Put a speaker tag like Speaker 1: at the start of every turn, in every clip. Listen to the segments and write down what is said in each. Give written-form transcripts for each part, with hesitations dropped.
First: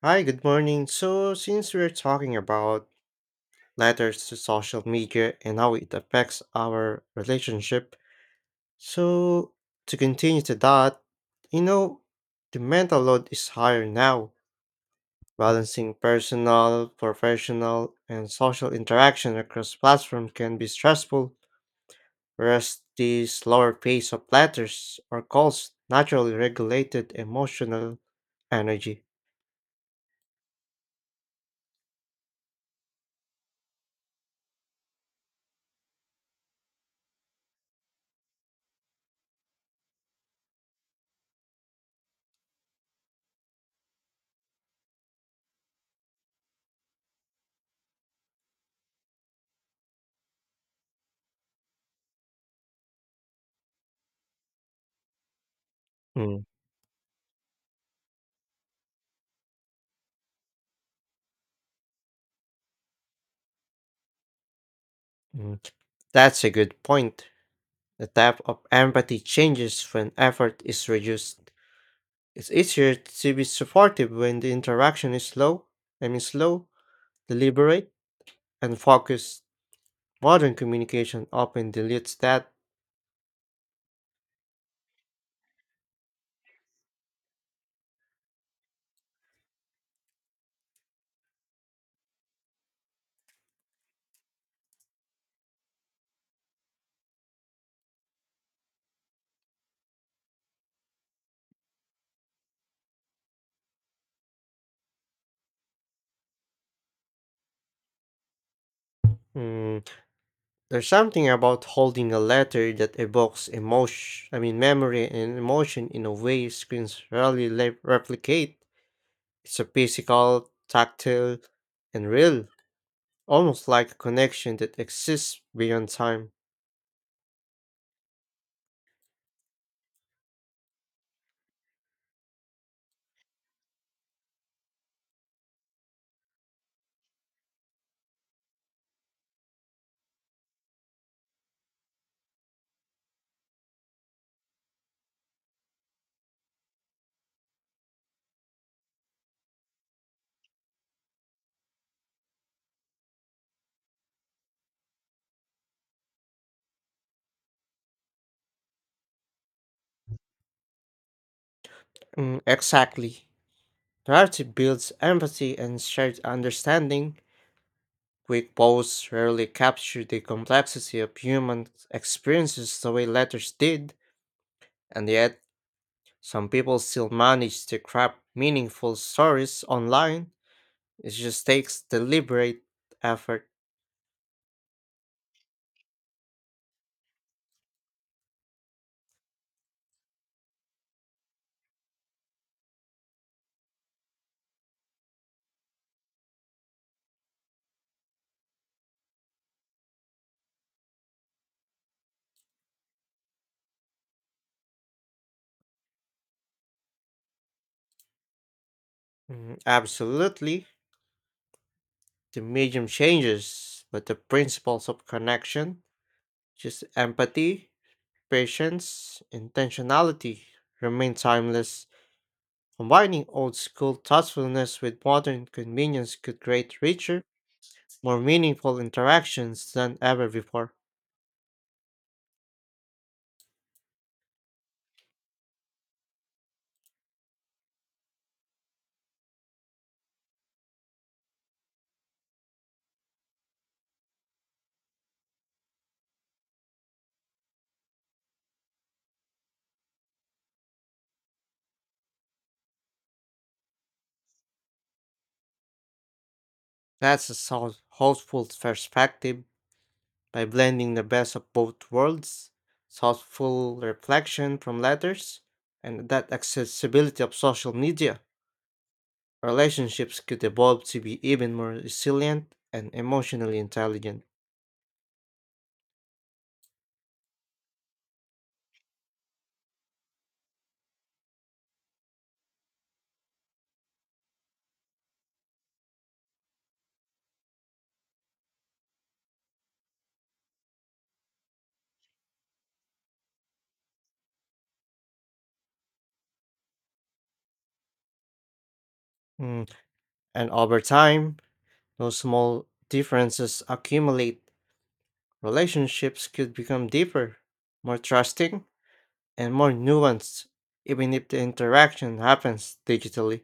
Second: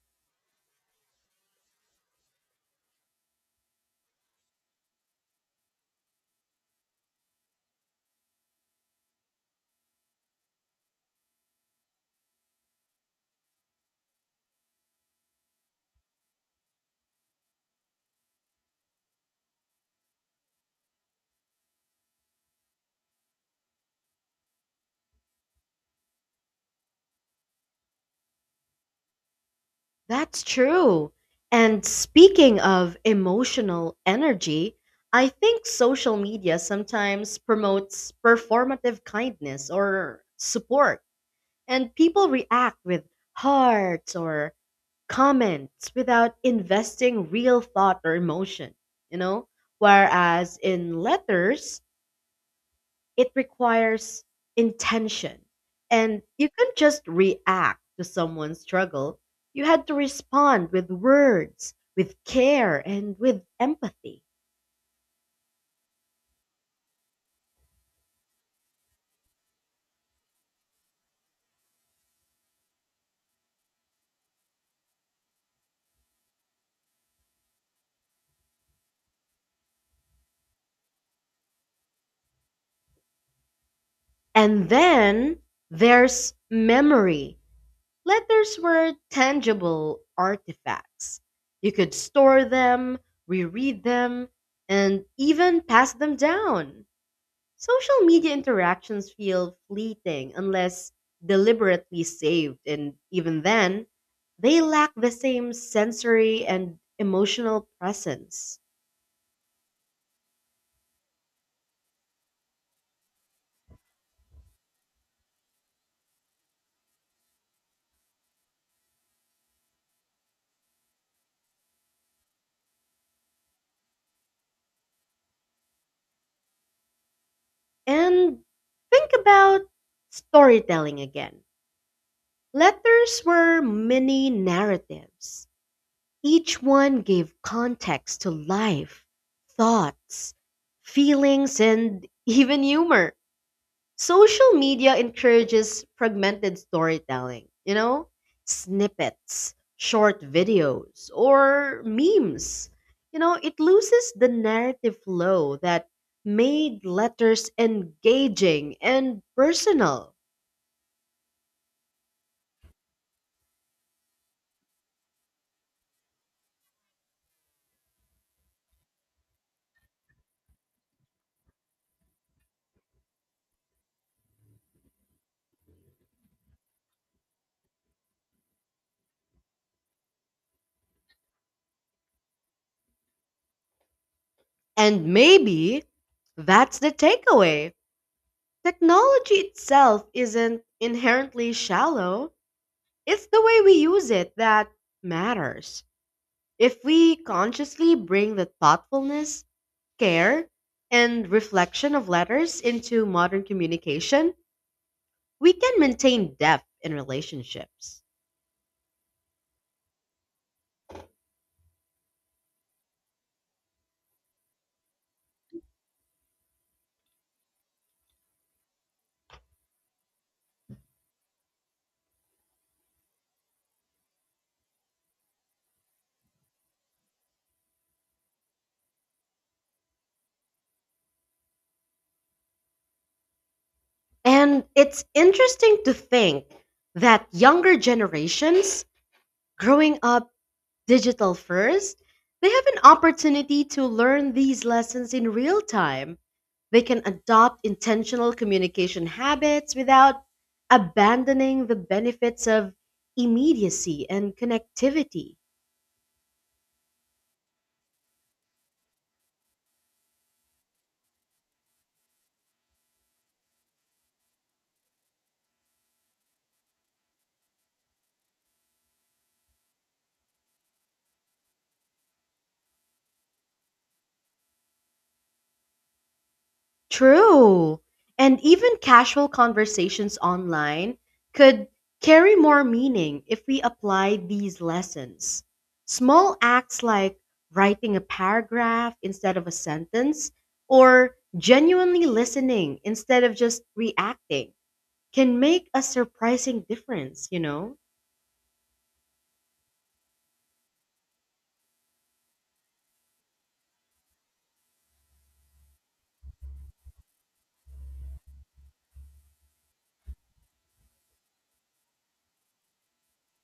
Speaker 1: Hi, good morning. So, since we're talking about letters to social media and how it affects our relationship, so to continue to that, you know, the mental load is higher now, balancing personal, professional, and social interaction across platforms can be stressful, whereas the slower pace of letters or calls naturally regulated emotional energy.
Speaker 2: That's true. And speaking of emotional energy, I think social media sometimes promotes performative kindness or support, and people react with hearts or comments without investing real thought or emotion, you know? Whereas in letters, it requires intention. And
Speaker 1: Mm,
Speaker 2: you couldn't just react to someone's struggle. You had to respond with words, with care, and with empathy.
Speaker 1: mm. That's a good point. The type of empathy changes when effort is reduced. It's easier to be supportive when the interaction is slow, I mean slow, deliberate, and focused. Modern communication often dilutes that.
Speaker 2: And then there's memory. Letters were tangible artifacts. You could store them, reread them, and even pass them down. Social media interactions feel fleeting unless deliberately saved, and even then, they lack the same sensory and emotional presence.
Speaker 1: Mm. There's something about holding a letter that evokes emotion, I mean memory and emotion in a way screens rarely replicate. It's a physical, tactile, and real, almost like a connection that exists beyond time.
Speaker 2: And think about storytelling again. Letters were mini narratives, each one gave context to life, thoughts, feelings, and even humor. Social media encourages fragmented snippets, short videos, or memes. It loses the narrative flow that made letters engaging and personal.
Speaker 1: Mm, exactly. Narrative builds empathy and shared understanding. Quick posts rarely capture the complexity of human experiences the way letters did, and yet some people still manage to craft meaningful stories online. It just takes deliberate effort.
Speaker 2: And maybe that's the takeaway. Technology itself isn't inherently shallow, it's the way we use it that matters. If we consciously bring the thoughtfulness, care, and reflection of letters into modern communication, we can maintain depth in relationships.
Speaker 1: Mm. Absolutely, the medium changes, but the principles of connection, just empathy, patience, intentionality, remain timeless. Combining old school thoughtfulness with modern convenience could create richer, more meaningful interactions than ever before.
Speaker 2: And it's interesting to think that younger generations growing up digital first, they have an opportunity to learn these lessons in real time. They can adopt intentional communication habits without abandoning the benefits of immediacy and connectivity.
Speaker 1: That's a thoughtful perspective by blending the best of both worlds thoughtful reflection from letters and that accessibility of social media. Relationships could evolve to be even more resilient and emotionally intelligent.
Speaker 2: True. And even casual conversations online could carry more meaning if we apply these lessons. Small acts like writing a paragraph instead of a sentence or genuinely listening instead of just reacting can make a surprising difference.
Speaker 1: Mm. And over time, those small differences accumulate. Relationships could become deeper, more trusting, and more nuanced, even if the interaction happens digitally.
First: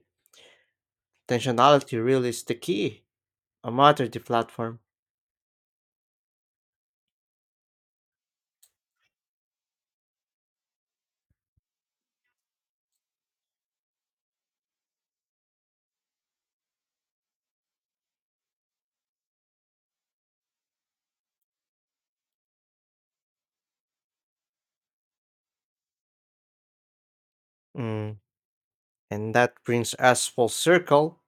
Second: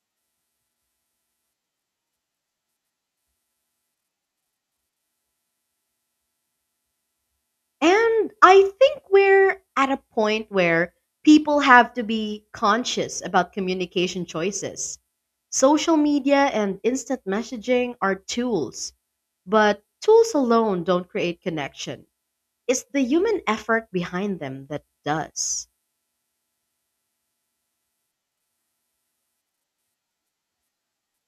Speaker 1: Intentionality really is the key, no matter the platform.
Speaker 2: And I think we're at a point where people have to be conscious about communication choices. Social media and instant messaging are tools, but tools alone don't create connection. It's the human effort behind them that does.
Speaker 1: Mm. And that brings us full circle.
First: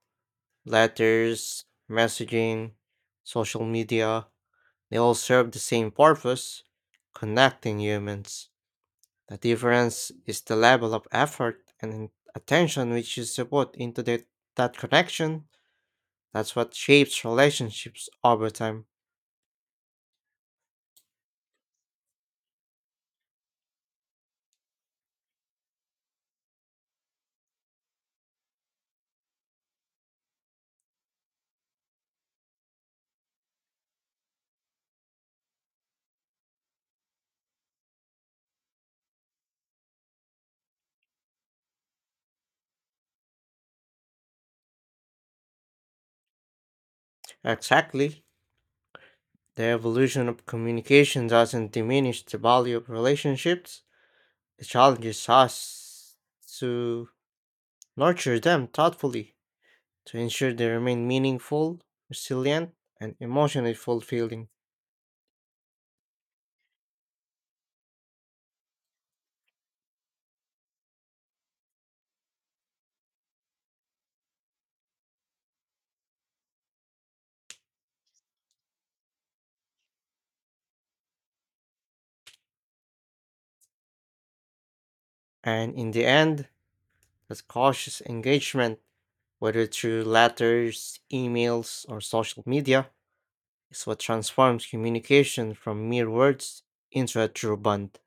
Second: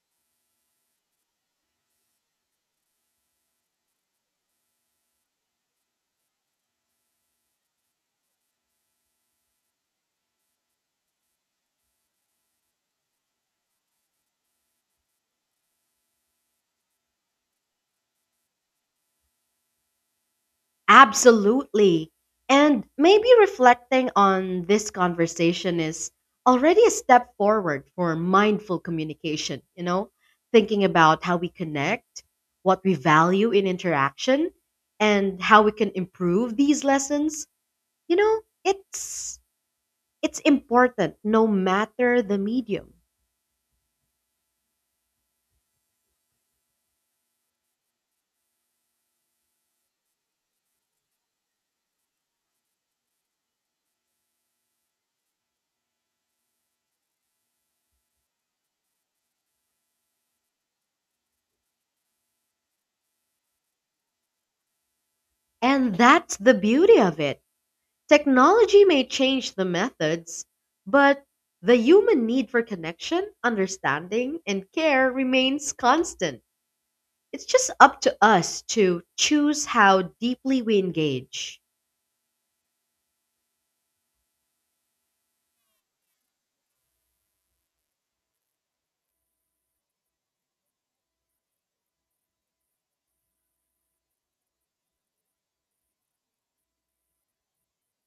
Speaker 1: Letters, messaging, social media, they all serve the same purpose connecting humans. The difference is the level of effort and attention which you should put into that connection. That's what shapes relationships over time.
Speaker 2: Absolutely. And maybe reflecting on this conversation is already a step forward for mindful thinking about how we connect, what we value in interaction, and how we can improve these lessons. You know, it's it's important no matter the medium.
Speaker 1: Exactly. The evolution of communication doesn't diminish the value of relationships. It challenges us to nurture them thoughtfully, to ensure they remain meaningful, resilient, and emotionally fulfilling.
Speaker 2: And that's the beauty of it. Technology may change the methods, but the human need for connection, understanding, and care remains constant. It's just up to us to choose how deeply we engage.
Speaker 1: And in the end, that cautious engagement, whether through letters, emails, or social media, is what transforms communication from mere words into a true bond.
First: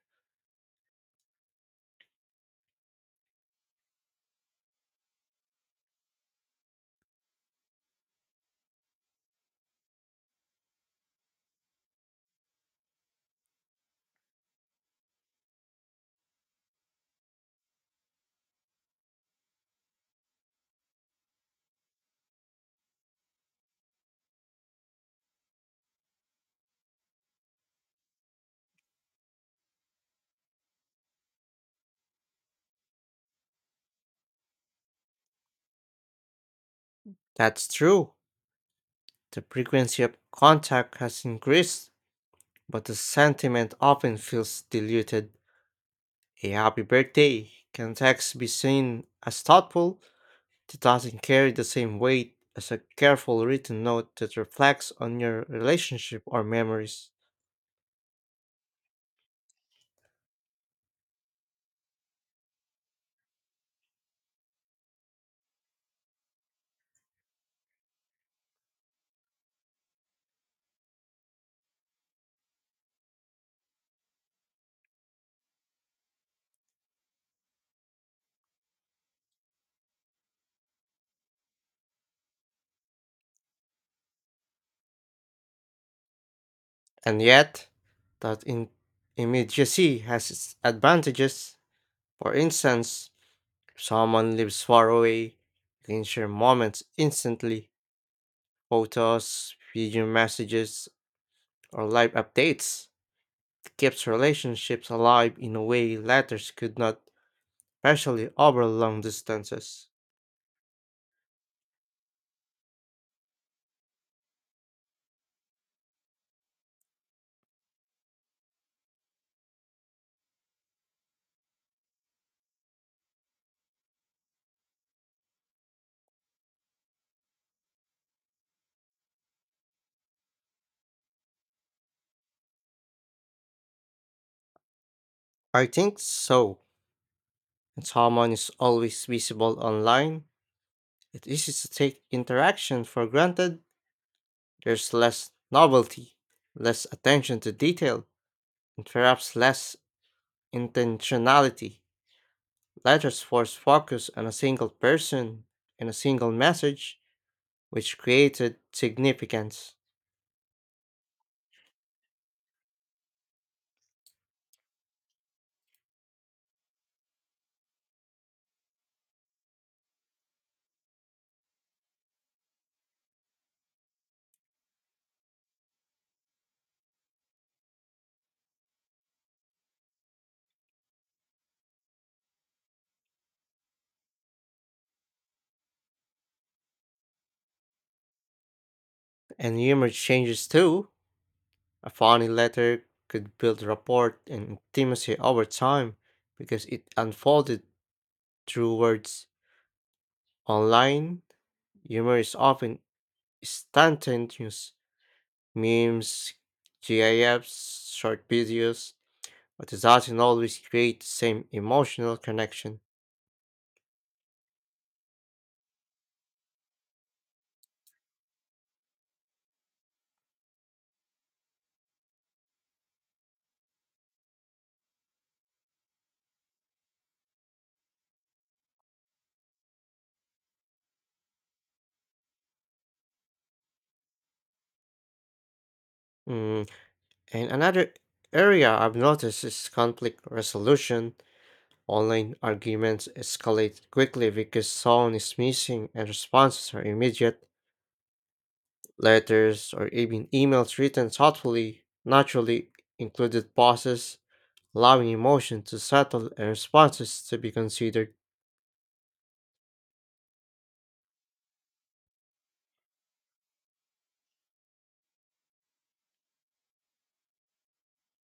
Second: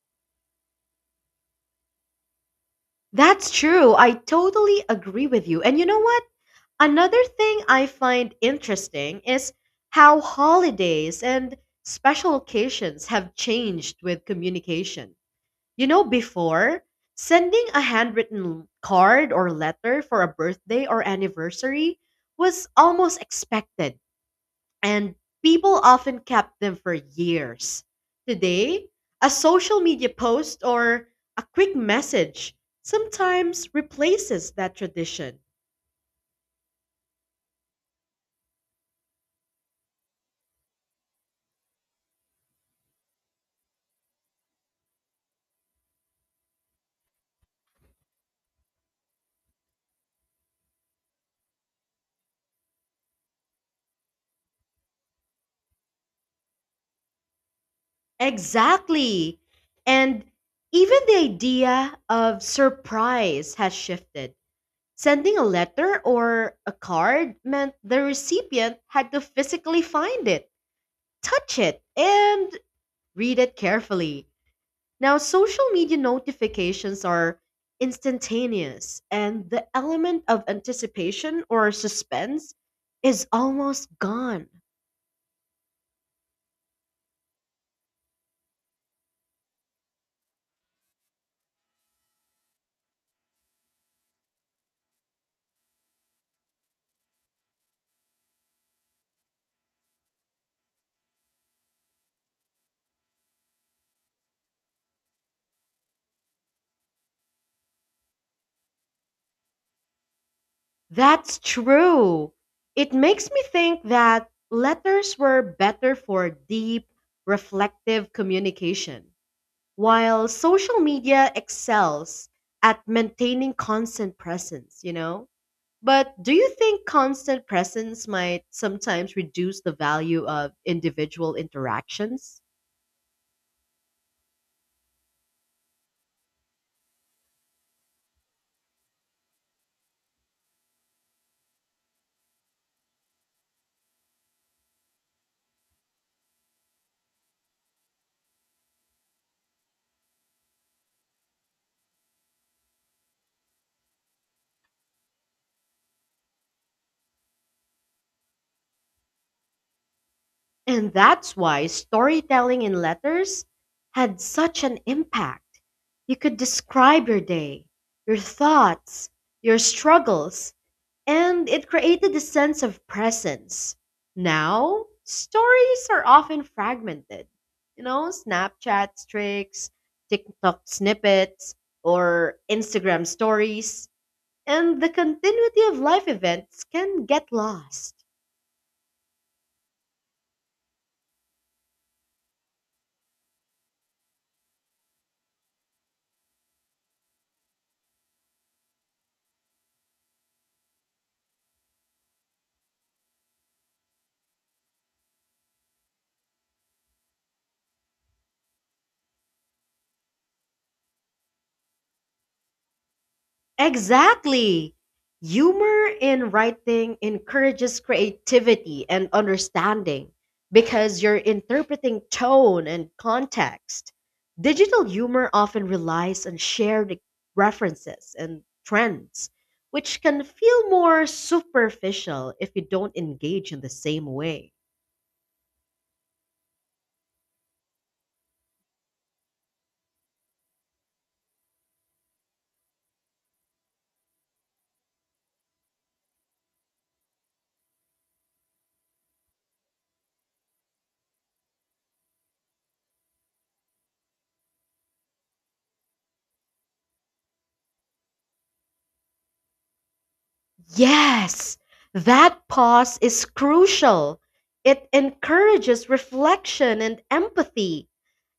Speaker 2: That's true. I totally agree with you. And you know what? Another thing I find interesting is how holidays and special occasions have changed with communication. Before, sending a handwritten card or letter for a birthday or anniversary was almost expected, and people often kept them for years. Today, a social media post or a quick message sometimes replaces that tradition.
Speaker 1: That's true. The frequency of contact has increased, but the sentiment often feels diluted. A happy birthday can text be seen as thoughtful, it doesn't carry the same weight as a careful written note that reflects on your relationship or memories.
Speaker 2: Exactly. And even the idea of surprise has shifted. Sending a letter or a card meant the recipient had to physically find it, touch it, and read it carefully. Now, social media notifications are instantaneous, and the element of anticipation or suspense is almost gone.
Speaker 1: And yet, that immediacy has its advantages. For instance, someone lives far away, you can share moments instantly, photos, video messages, or live updates. It keeps relationships alive in a way letters could not, especially over long distances.
Speaker 2: That's true. It makes me think that letters were better for deep, reflective communication. While social media excels at maintaining constant presence. But do you think constant presence might sometimes reduce the value of individual interactions?
Speaker 1: I think so. And someone is always visible online. It is easy to take interaction for granted. There's less novelty, less attention to detail, and perhaps less intentionality. Letters force focus on a single person and a single message, which created significance.
Speaker 2: And that's why storytelling in letters had such an impact. You could describe your day, your thoughts, your struggles, and it created a sense of presence. Now, stories are often fragmented. Snapchat streaks, TikTok snippets, or Instagram stories. And the continuity of life events can get lost.
Speaker 1: And humor changes too. A funny letter could build rapport and intimacy over time because it unfolded through words. Online, humor is often instantaneous. Memes, GIFs, short videos, but it doesn't always create the same emotional connection.
Speaker 2: Exactly. Humor in writing encourages creativity and understanding because you're interpreting tone and context. Digital humor often relies on shared references and trends, which can feel more superficial if you don't engage in the same way.
Speaker 1: Mm. And another area I've noticed is conflict resolution. Online arguments escalate quickly because someone is missing and responses are immediate. Letters or even emails written thoughtfully naturally included pauses, allowing emotion to settle and responses to be considered.
Speaker 2: Yes, that pause is crucial. It encourages reflection and empathy.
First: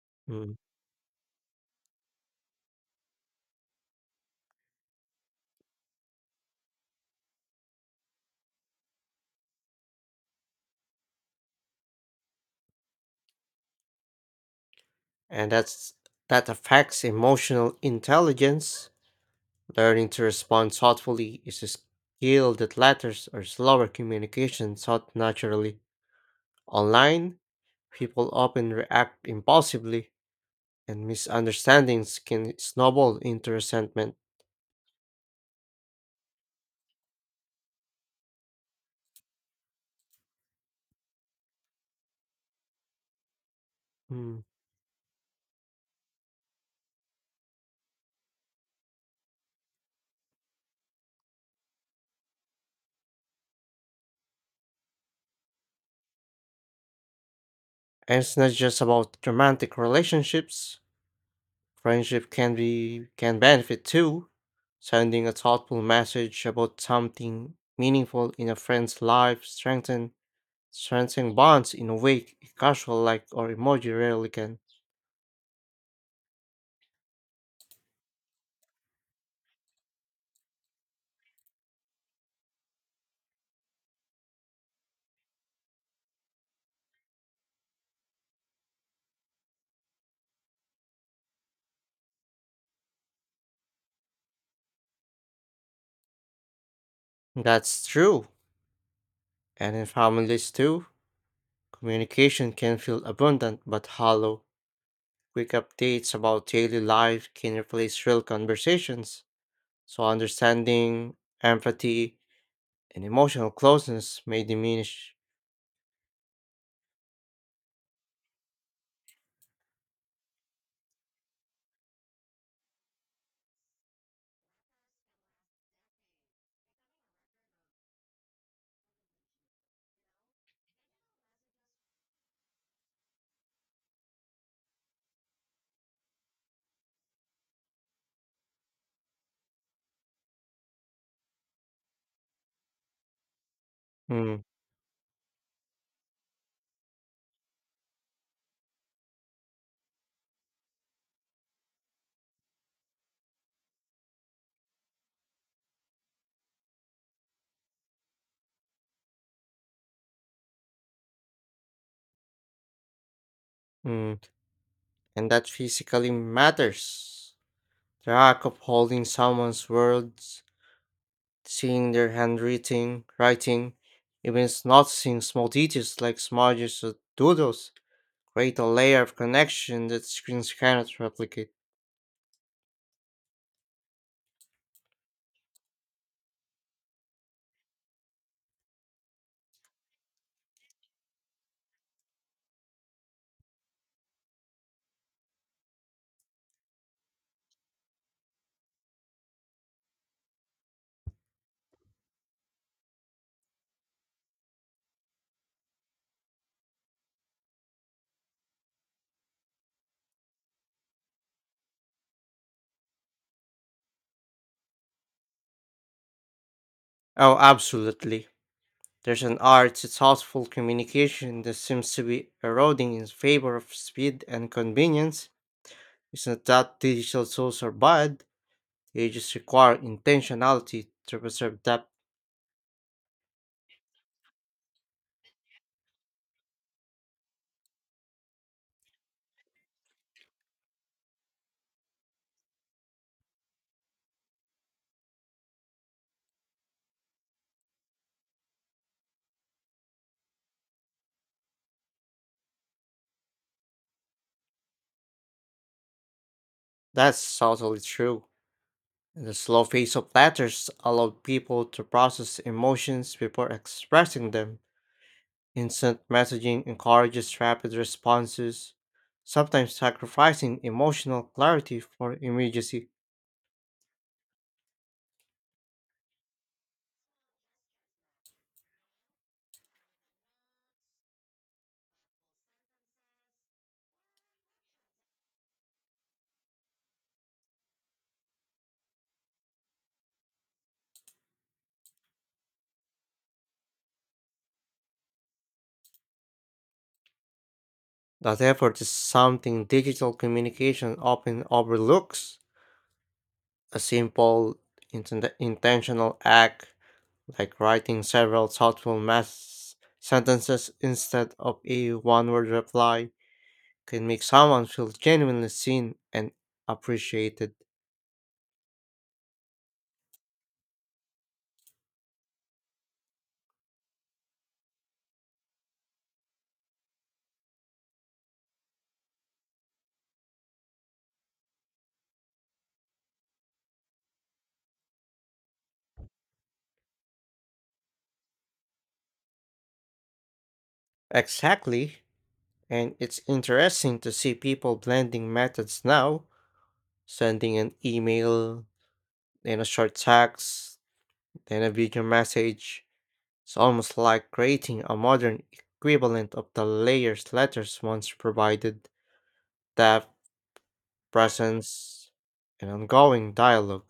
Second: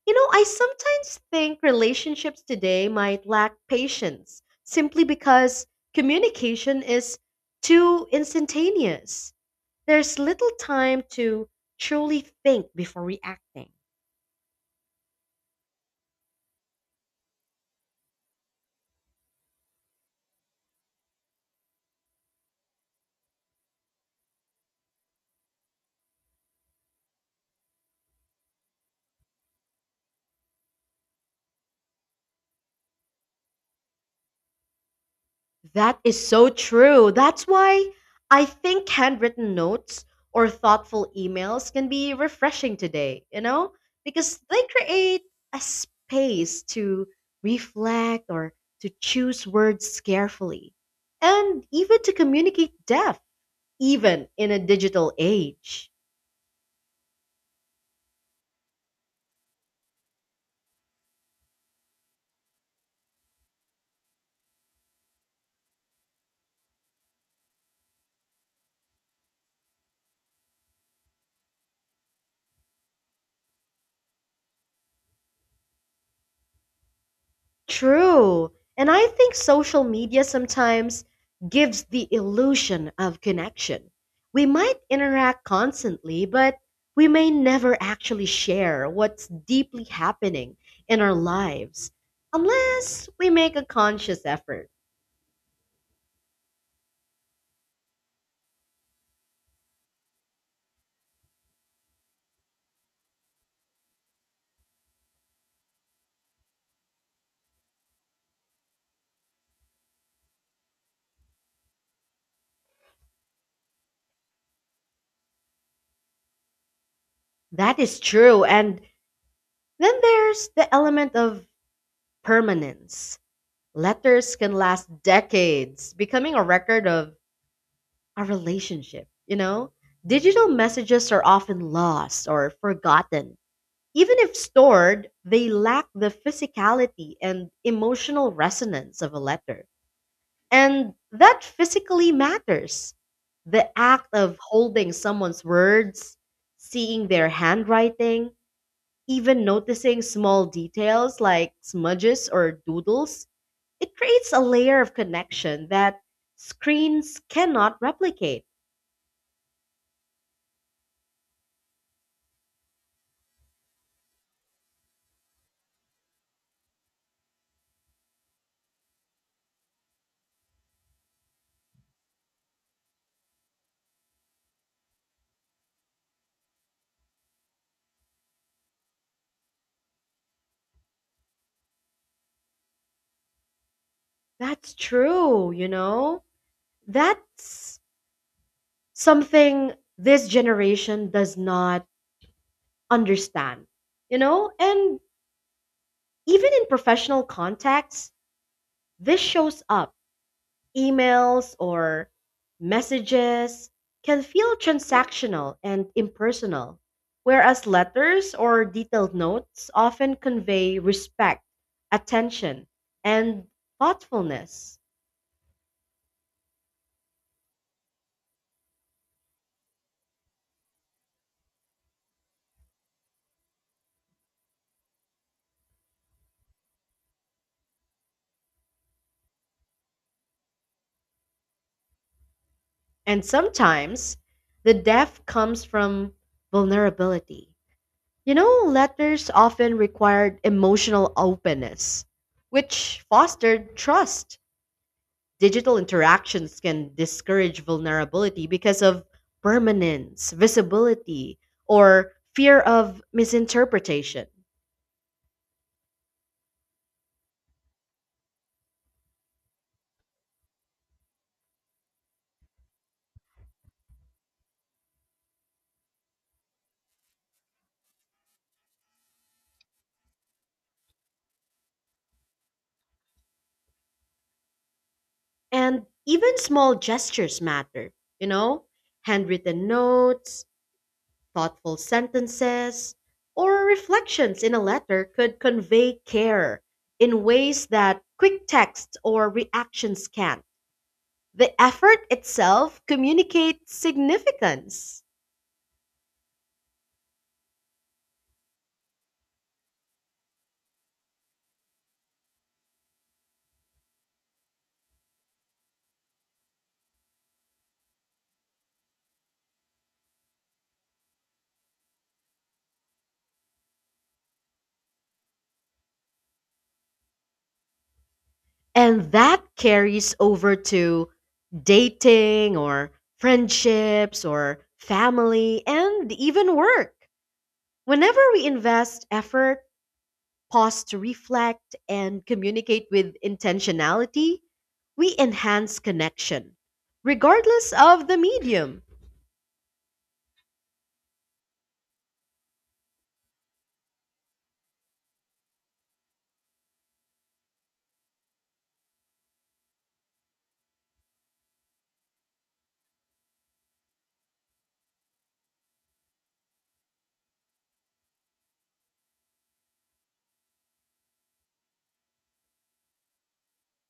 Speaker 2: I
Speaker 1: Mm.
Speaker 2: sometimes think relationships today might lack patience simply because communication is too instantaneous. There's little time to truly think before reacting.
Speaker 1: And that affects emotional intelligence. Learning to respond thoughtfully is a skill that letters or slower communication taught naturally. Online, people often react impulsively, and misunderstandings can snowball into resentment.
Speaker 2: That is so true. That's why I think handwritten notes or thoughtful emails can be refreshing today, because
Speaker 1: Mm.
Speaker 2: they create a space to reflect or to choose words carefully and even to communicate depth, even in a digital age.
Speaker 1: And it's not just about romantic relationships. Friendship can benefit too. Sending a thoughtful message about something meaningful in a friend's life strengthen bonds in a way a casual like or emoji rarely can.
Speaker 2: True. And I think social media sometimes gives the illusion of connection. We might interact constantly, but we may never actually share what's deeply happening in our lives unless we make a conscious effort.
Speaker 1: That's true. And in families too, communication can feel abundant but hollow. Quick updates about daily life can replace real conversations, so understanding, empathy, and emotional closeness may diminish.
Speaker 2: That is true. And then there's the element of permanence. Letters can last decades, becoming a record of a relationship. Digital messages are often lost or forgotten. Even if stored, they lack the physicality and emotional resonance of a letter. And that physically matters. The act of
Speaker 1: Mm,
Speaker 2: holding someone's words, seeing their handwriting, even noticing small details like smudges or doodles, it creates a layer of connection that screens cannot replicate.
Speaker 1: mm. And that physically matters. The act of holding someone's words, seeing their handwriting, even noticing small details like smudges or doodles, create a layer of connection that screens cannot replicate.
Speaker 2: That's true. That's something this generation does not understand. And even in professional contexts, this shows up. Emails or messages can feel transactional and impersonal, whereas letters or detailed notes often convey respect, attention, and thoughtfulness.
Speaker 1: Oh, absolutely. There's an art to thoughtful communication that seems to be eroding in favor of speed and convenience. It's not that digital tools are bad, they just require intentionality to preserve depth.
Speaker 2: And sometimes the depth comes from vulnerability. Letters often required emotional openness, which fostered trust. Digital interactions can discourage vulnerability because of permanence, visibility, or fear of misinterpretation.
Speaker 1: That's totally true. The slow pace of letters allowed people to process emotions before expressing them. Instant messaging encourages rapid responses, sometimes sacrificing emotional clarity for immediacy.
Speaker 2: And even small gestures matter, you know, handwritten notes, thoughtful sentences or reflections in a letter could convey care in ways that quick text or reactions can't. The effort itself communicates significance.
Speaker 1: That effort is something digital communication often overlooks. A simple, intentional act, like writing several thoughtful mass sentences instead of a one word reply, can make someone feel genuinely seen and appreciated.
Speaker 2: And that carries over to dating or friendships or family and even work. Whenever we invest effort, pause to reflect, and communicate with intentionality, we enhance connection, regardless of the medium.
Speaker 1: Exactly. And it's interesting to see people blending methods now, sending an email, then a short text, then a video message. It's almost like creating a modern equivalent of the layers letters once provided depth, presence, and ongoing dialogue.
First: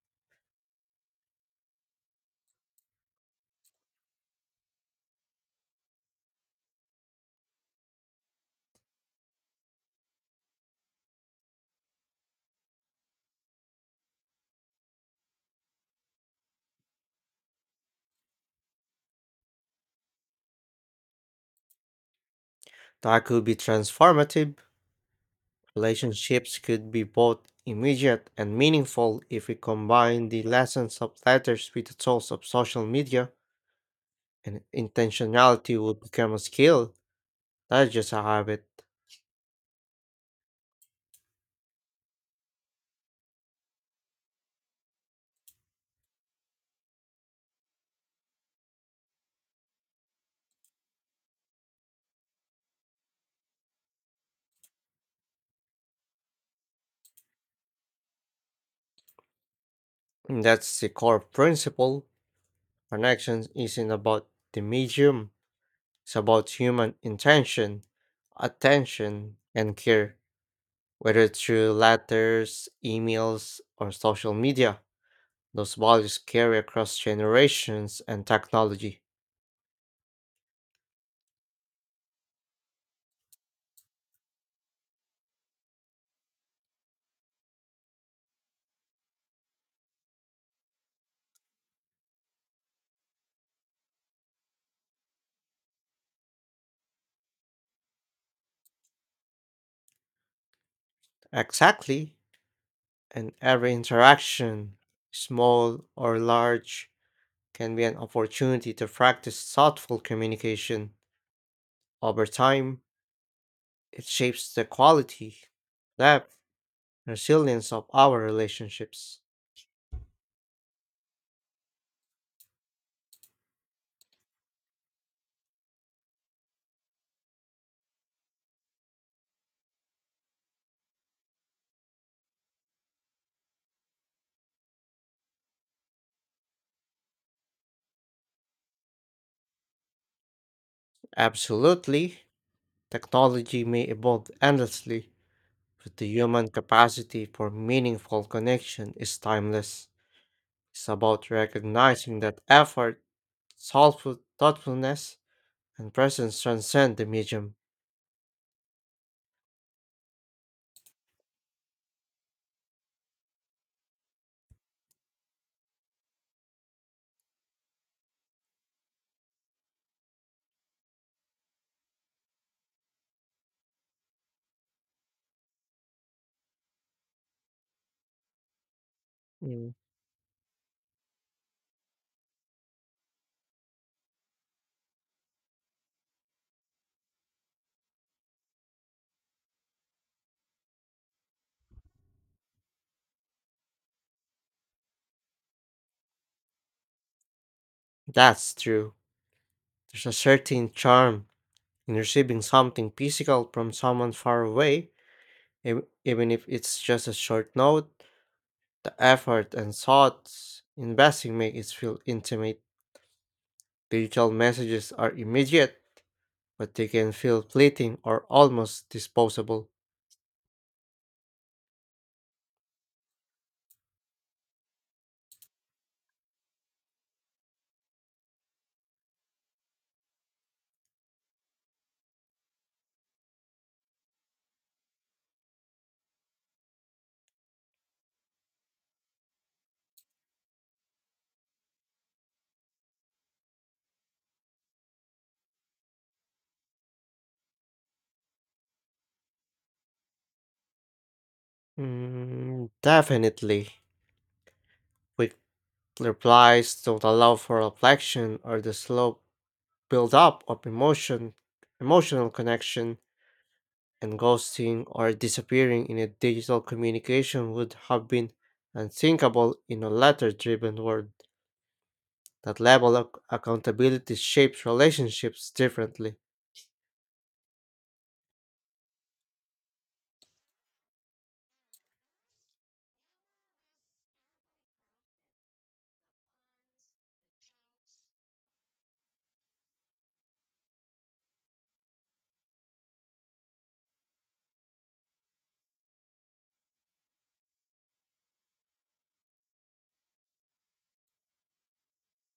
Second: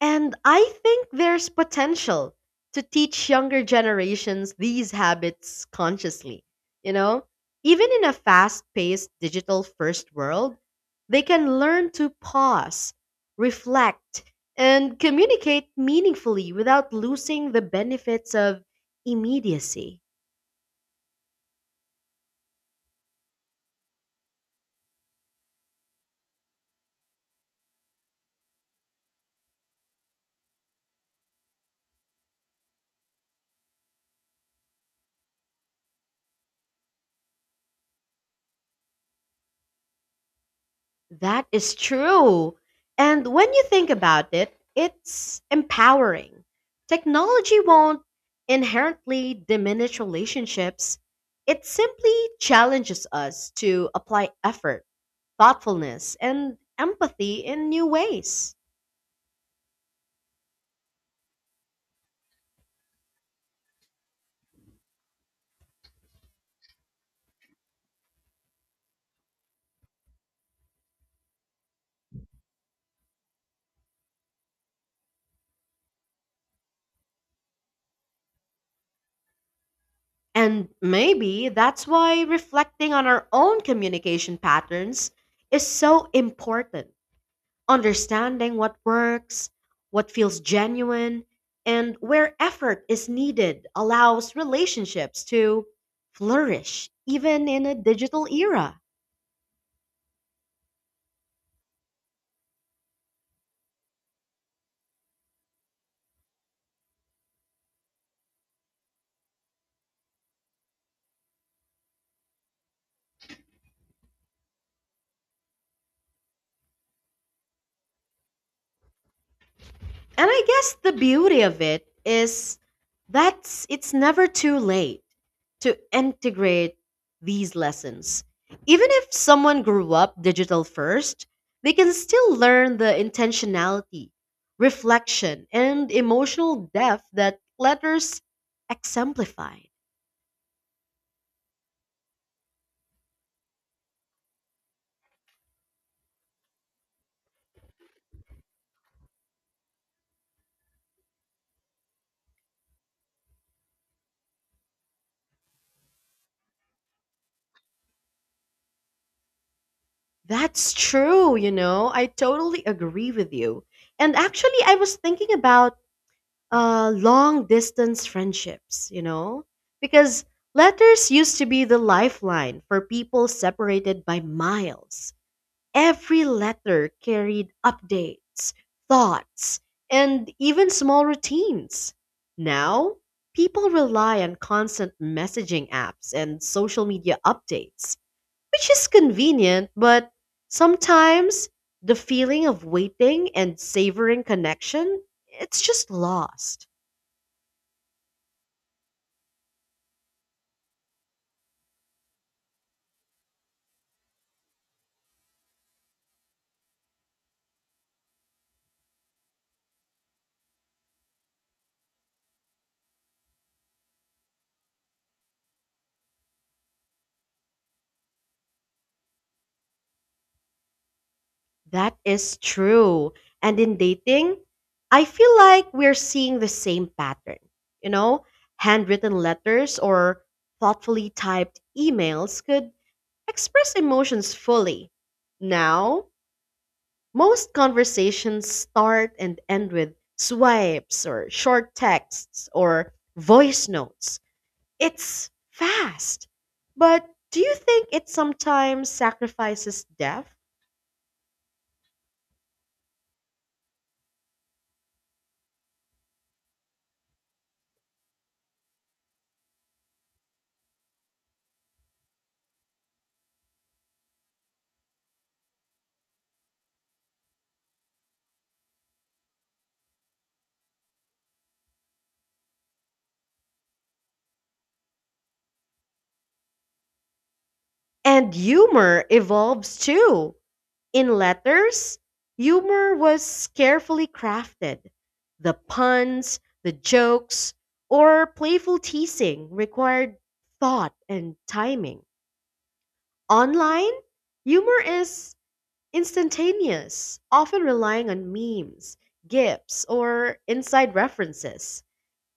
Speaker 2: And I think there's potential to teach younger generations these habits consciously. You know, even in a fast paced digital first world, they can learn to pause, reflect, and communicate meaningfully without losing the benefits of immediacy.
Speaker 1: That could be transformative. Relationships could be both immediate and meaningful if we combine the lessons of letters with the tools of social media, and intentionality would become a skill, not just a habit.
Speaker 2: That is true. And when you think about it, it's empowering. Technology won't inherently diminish relationships, it simply challenges us to apply effort, thoughtfulness, and empathy in new ways.
Speaker 1: And that's the core principle. Connections isn't about the medium. It's about human intention, attention, and care, whether through letters, emails, or social media. Those values carry across generations and technology.
Speaker 2: And maybe that's why reflecting on our own communication patterns is so important. Understanding what works, what feels genuine, and where effort is needed allows relationships to flourish even in a digital era.
Speaker 1: Exactly, and every interaction, small or large, can be an opportunity to practice thoughtful communication. Over time, it shapes the quality, depth, and resilience of our relationships.
Speaker 2: And I guess the beauty of it is that it's never too late to integrate these lessons. Even if someone grew up digital first, they can still learn the intentionality, reflection, and emotional depth that letters exemplify.
Speaker 1: Absolutely. Technology may evolve endlessly, but the human capacity for meaningful connection is timeless. It's about recognizing that effort, thoughtfulness, and presence transcend the medium.
Speaker 2: That's true, you know. I totally agree with you. And actually, I was thinking about long distance friendships. Because letters used to be the lifeline for people separated by miles. Every letter carried updates, thoughts,
Speaker 1: Mm.
Speaker 2: and even small routines. Now, people rely on constant messaging apps and social media updates, which is convenient, but sometimes the feeling of waiting and savoring connection, it's just lost.
Speaker 1: That's true. There's a certain charm in receiving something physical from someone far away, even if it's just a short note. The effort and thoughts investing make it feel intimate. Digital messages are immediate but they can feel fleeting or almost disposable.
Speaker 2: That is true. And in dating, I feel like we're seeing the same pattern. You know, handwritten letters or thoughtfully typed emails could express emotions fully. Now, most conversations start and end with swipes or short texts or voice notes. It's fast. But do you think it sometimes sacrifices depth?
Speaker 1: Mm, definitely. Quick replies don't allow for reflection or the slow build-up of emotional connection, and ghosting or disappearing in a digital communication would have been unthinkable in a letter-driven world. That level of accountability shapes relationships differently.
Speaker 2: And humor evolves too. In letters, humor was carefully crafted. The puns, the jokes, or playful teasing required thought and timing. Online, humor is instantaneous, often relying on memes, gifs, or inside references.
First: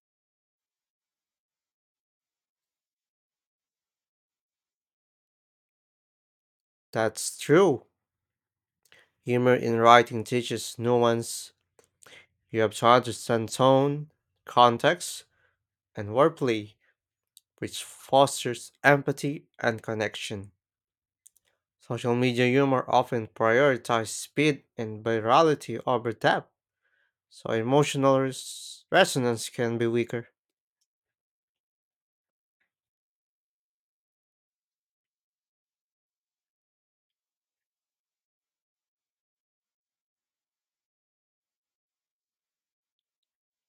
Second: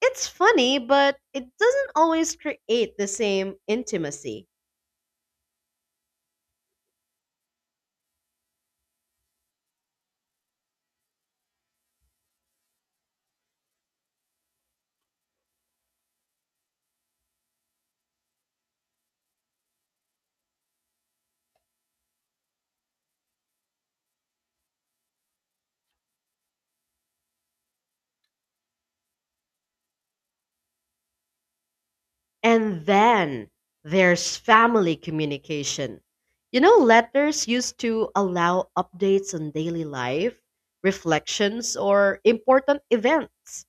Speaker 2: It's funny, but it doesn't always create the same intimacy.
Speaker 1: That's true. Humor in writing teaches nuance. You have to understand tone, context, and wordplay, which fosters empathy and connection. Social media humor often prioritizes speed and virality over depth, so emotional resonance can be weaker.
Speaker 2: And then there's family communication. Letters used to allow updates on daily life, reflections, or important events.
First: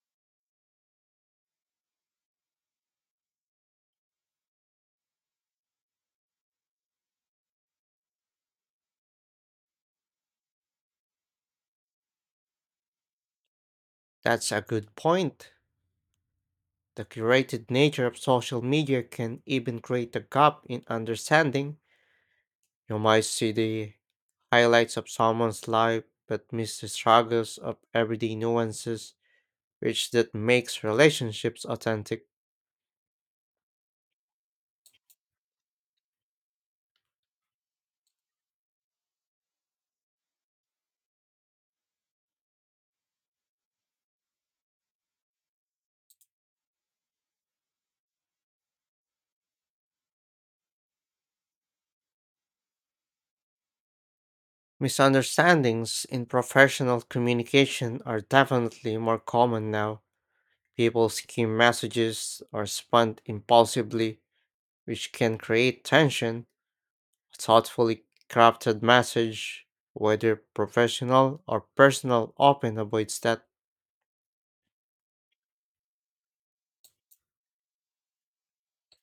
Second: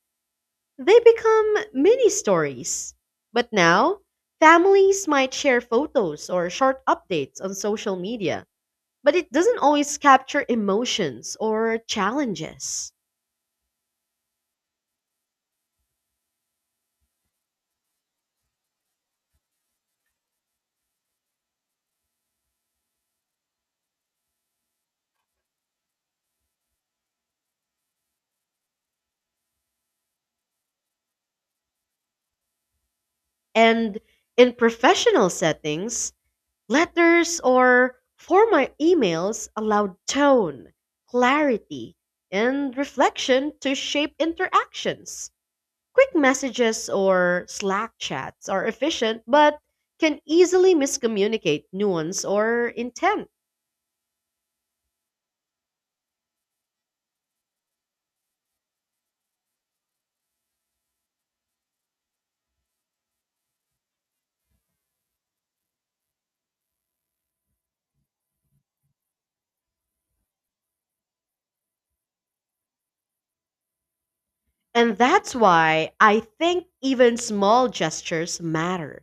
Speaker 2: They become mini stories. But now, families might share photos or short updates on social media, but it doesn't always capture emotions or challenges.
Speaker 1: That's a good point. The curated nature of social media can even create a gap in understanding. You might see the highlights of someone's life but miss the struggles of everyday nuances, which that makes relationships authentic.
Speaker 2: And in professional settings, letters or formal emails allow tone, clarity, and reflection to shape interactions. Quick messages or Slack chats are efficient but can easily miscommunicate nuance or intent.
Speaker 1: Misunderstandings in professional communication are definitely more common now. People skim messages or respond impulsively, which can create tension. A thoughtfully crafted message, whether professional or personal, often avoids that.
Speaker 2: And that's why I think even small gestures matter.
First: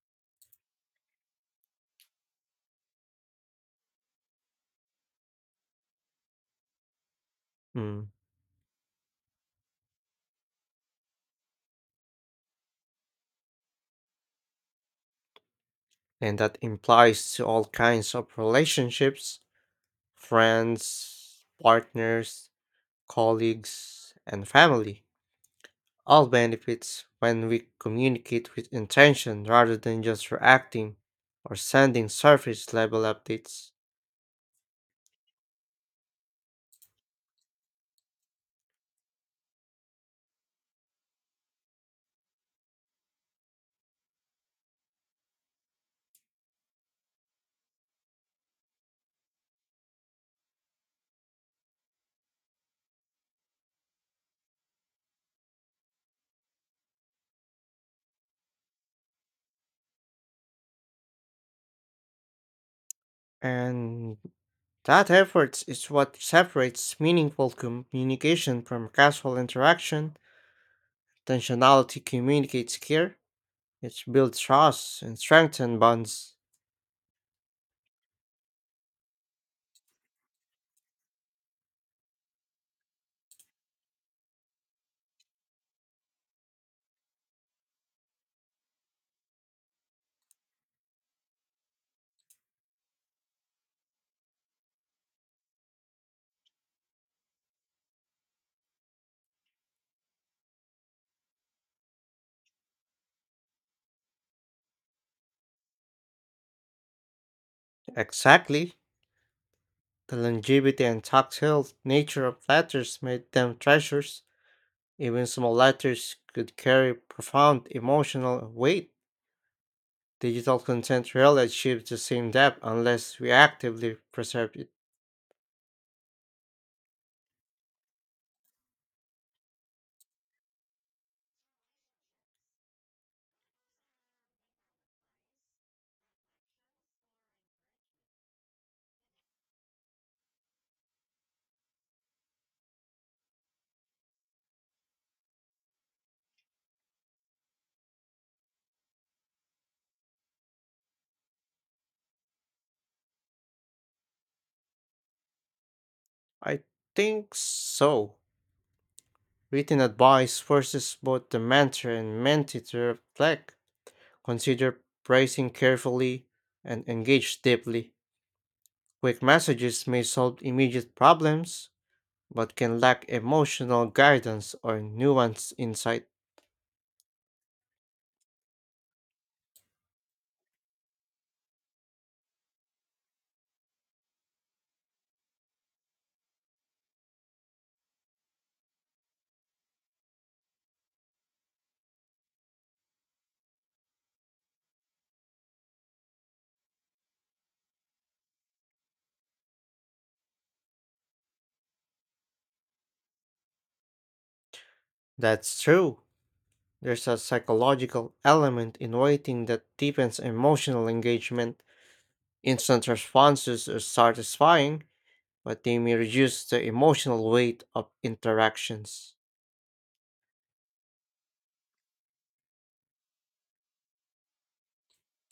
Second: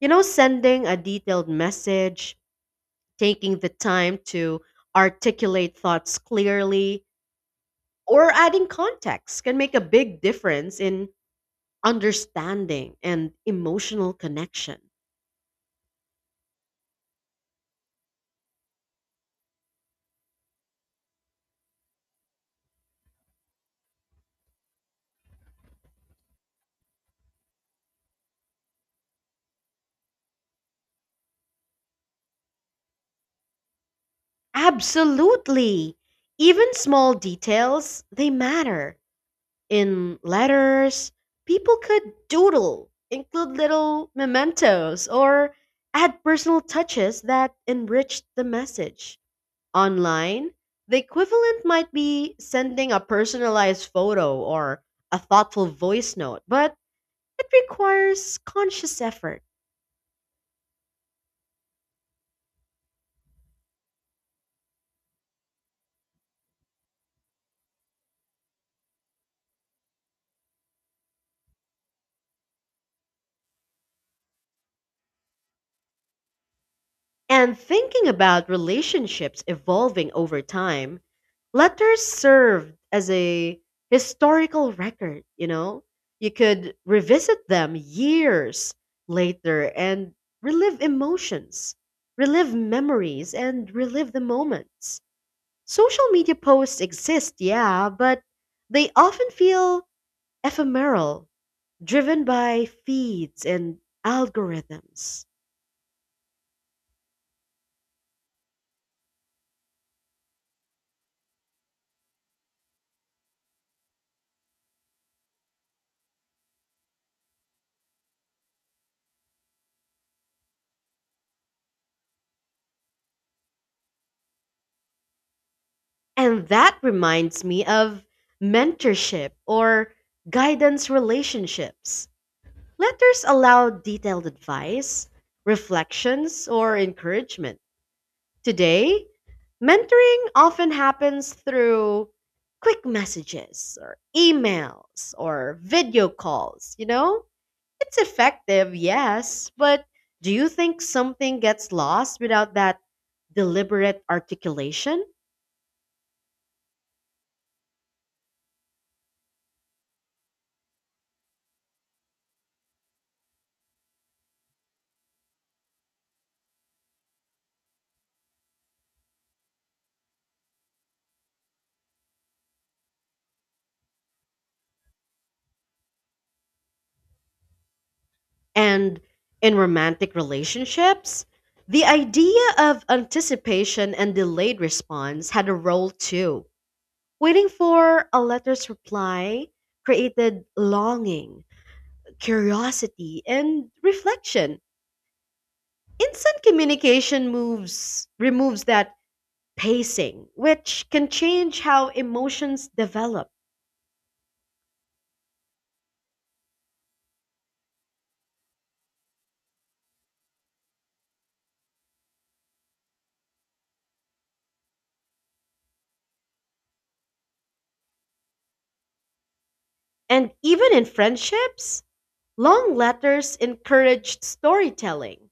Speaker 2: Sending a detailed message, taking the time to articulate thoughts clearly,
Speaker 1: Mm.
Speaker 2: or adding context can make a big difference in understanding and emotional connection.
Speaker 1: And that implies to all kinds of relationships friends, partners, colleagues, and family. All benefits when we communicate with intention rather than just reacting or sending surface level updates.
Speaker 2: Absolutely. Even small details, they matter. In letters, people could doodle, include little mementos, or add personal touches that enrich the message. Online, the equivalent might be sending a personalized photo or a thoughtful voice note, but it requires conscious effort.
Speaker 1: And that effort is what separates meaningful communication from casual interaction. Intentionality communicates care, it builds trust and strengthens bonds.
Speaker 2: And thinking about relationships evolving over time, letters served as a historical record, you know? You could revisit them years later and relive emotions, relive memories, and relive the moments. Social media posts exist, yeah, but they often feel ephemeral, driven by feeds and algorithms.
Speaker 1: Exactly. The longevity and tactile nature of letters made them treasures. Even small letters could carry profound emotional weight. Digital content rarely achieves the same depth unless we actively preserve it.
Speaker 2: And that reminds me of mentorship or guidance relationships. Letters allow detailed advice, reflections, or encouragement. Today, mentoring often happens through quick messages or emails or video calls. It's effective, yes, but do you think something gets lost without that deliberate articulation?
Speaker 1: I think so. Written advice forces both the mentor and mentee to reflect, consider phrasing carefully, and engage deeply. Quick messages may solve immediate problems, but can lack emotional guidance or nuanced insight.
Speaker 2: And in romantic relationships, the idea of anticipation and delayed response had a role too. Waiting for a letter's reply created longing, curiosity, and reflection. Instant communication moves removes that pacing, which can change how emotions develop.
Speaker 1: That's true. There's a psychological element in writing that deepens emotional engagement. Instant responses are satisfying, but they may reduce the emotional weight of interactions.
Speaker 2: And even in friendships, long letters encouraged storytelling.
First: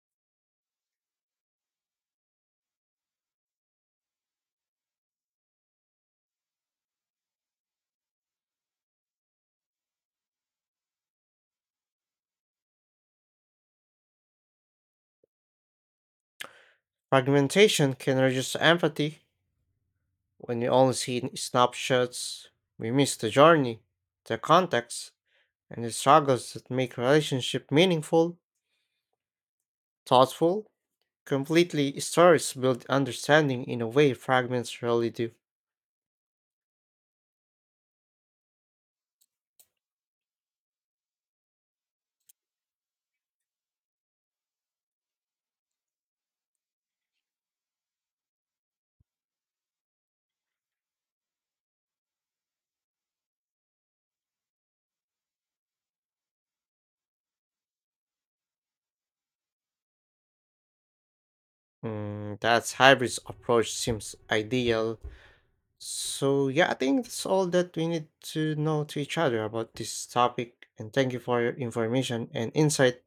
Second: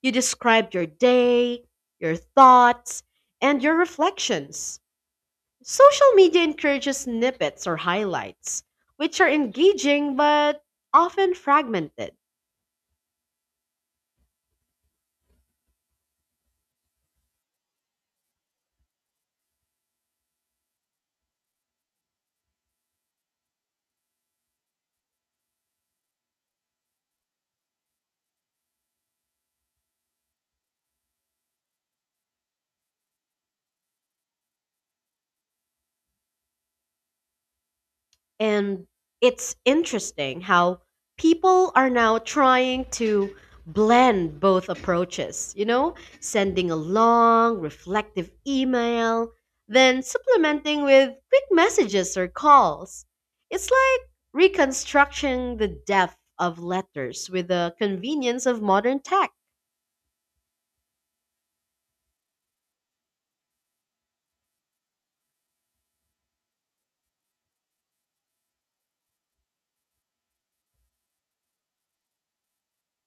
Speaker 2: You described your day, your thoughts, and your reflections. Social media encourages snippets or highlights, which are engaging but often fragmented.
Speaker 1: Fragmentation can reduce empathy. When we only see snapshots, we miss the journey, the context, and the struggles that make relationship meaningful, thoughtful, completely stories build understanding in a way fragments rarely do.
Speaker 2: And it's interesting how people are now trying to blend both approaches, sending a long, reflective email, then supplementing with quick messages or calls. It's like reconstructing the depth of letters with the convenience of modern tech.
Speaker 1: Mm, that's hybrid approach seems ideal. So, yeah, I think that's all that we need to know to each other about this topic. And thank you for your information and insight.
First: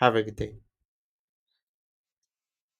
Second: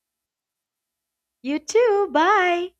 Speaker 1: Have a good day.
Speaker 2: You too, bye.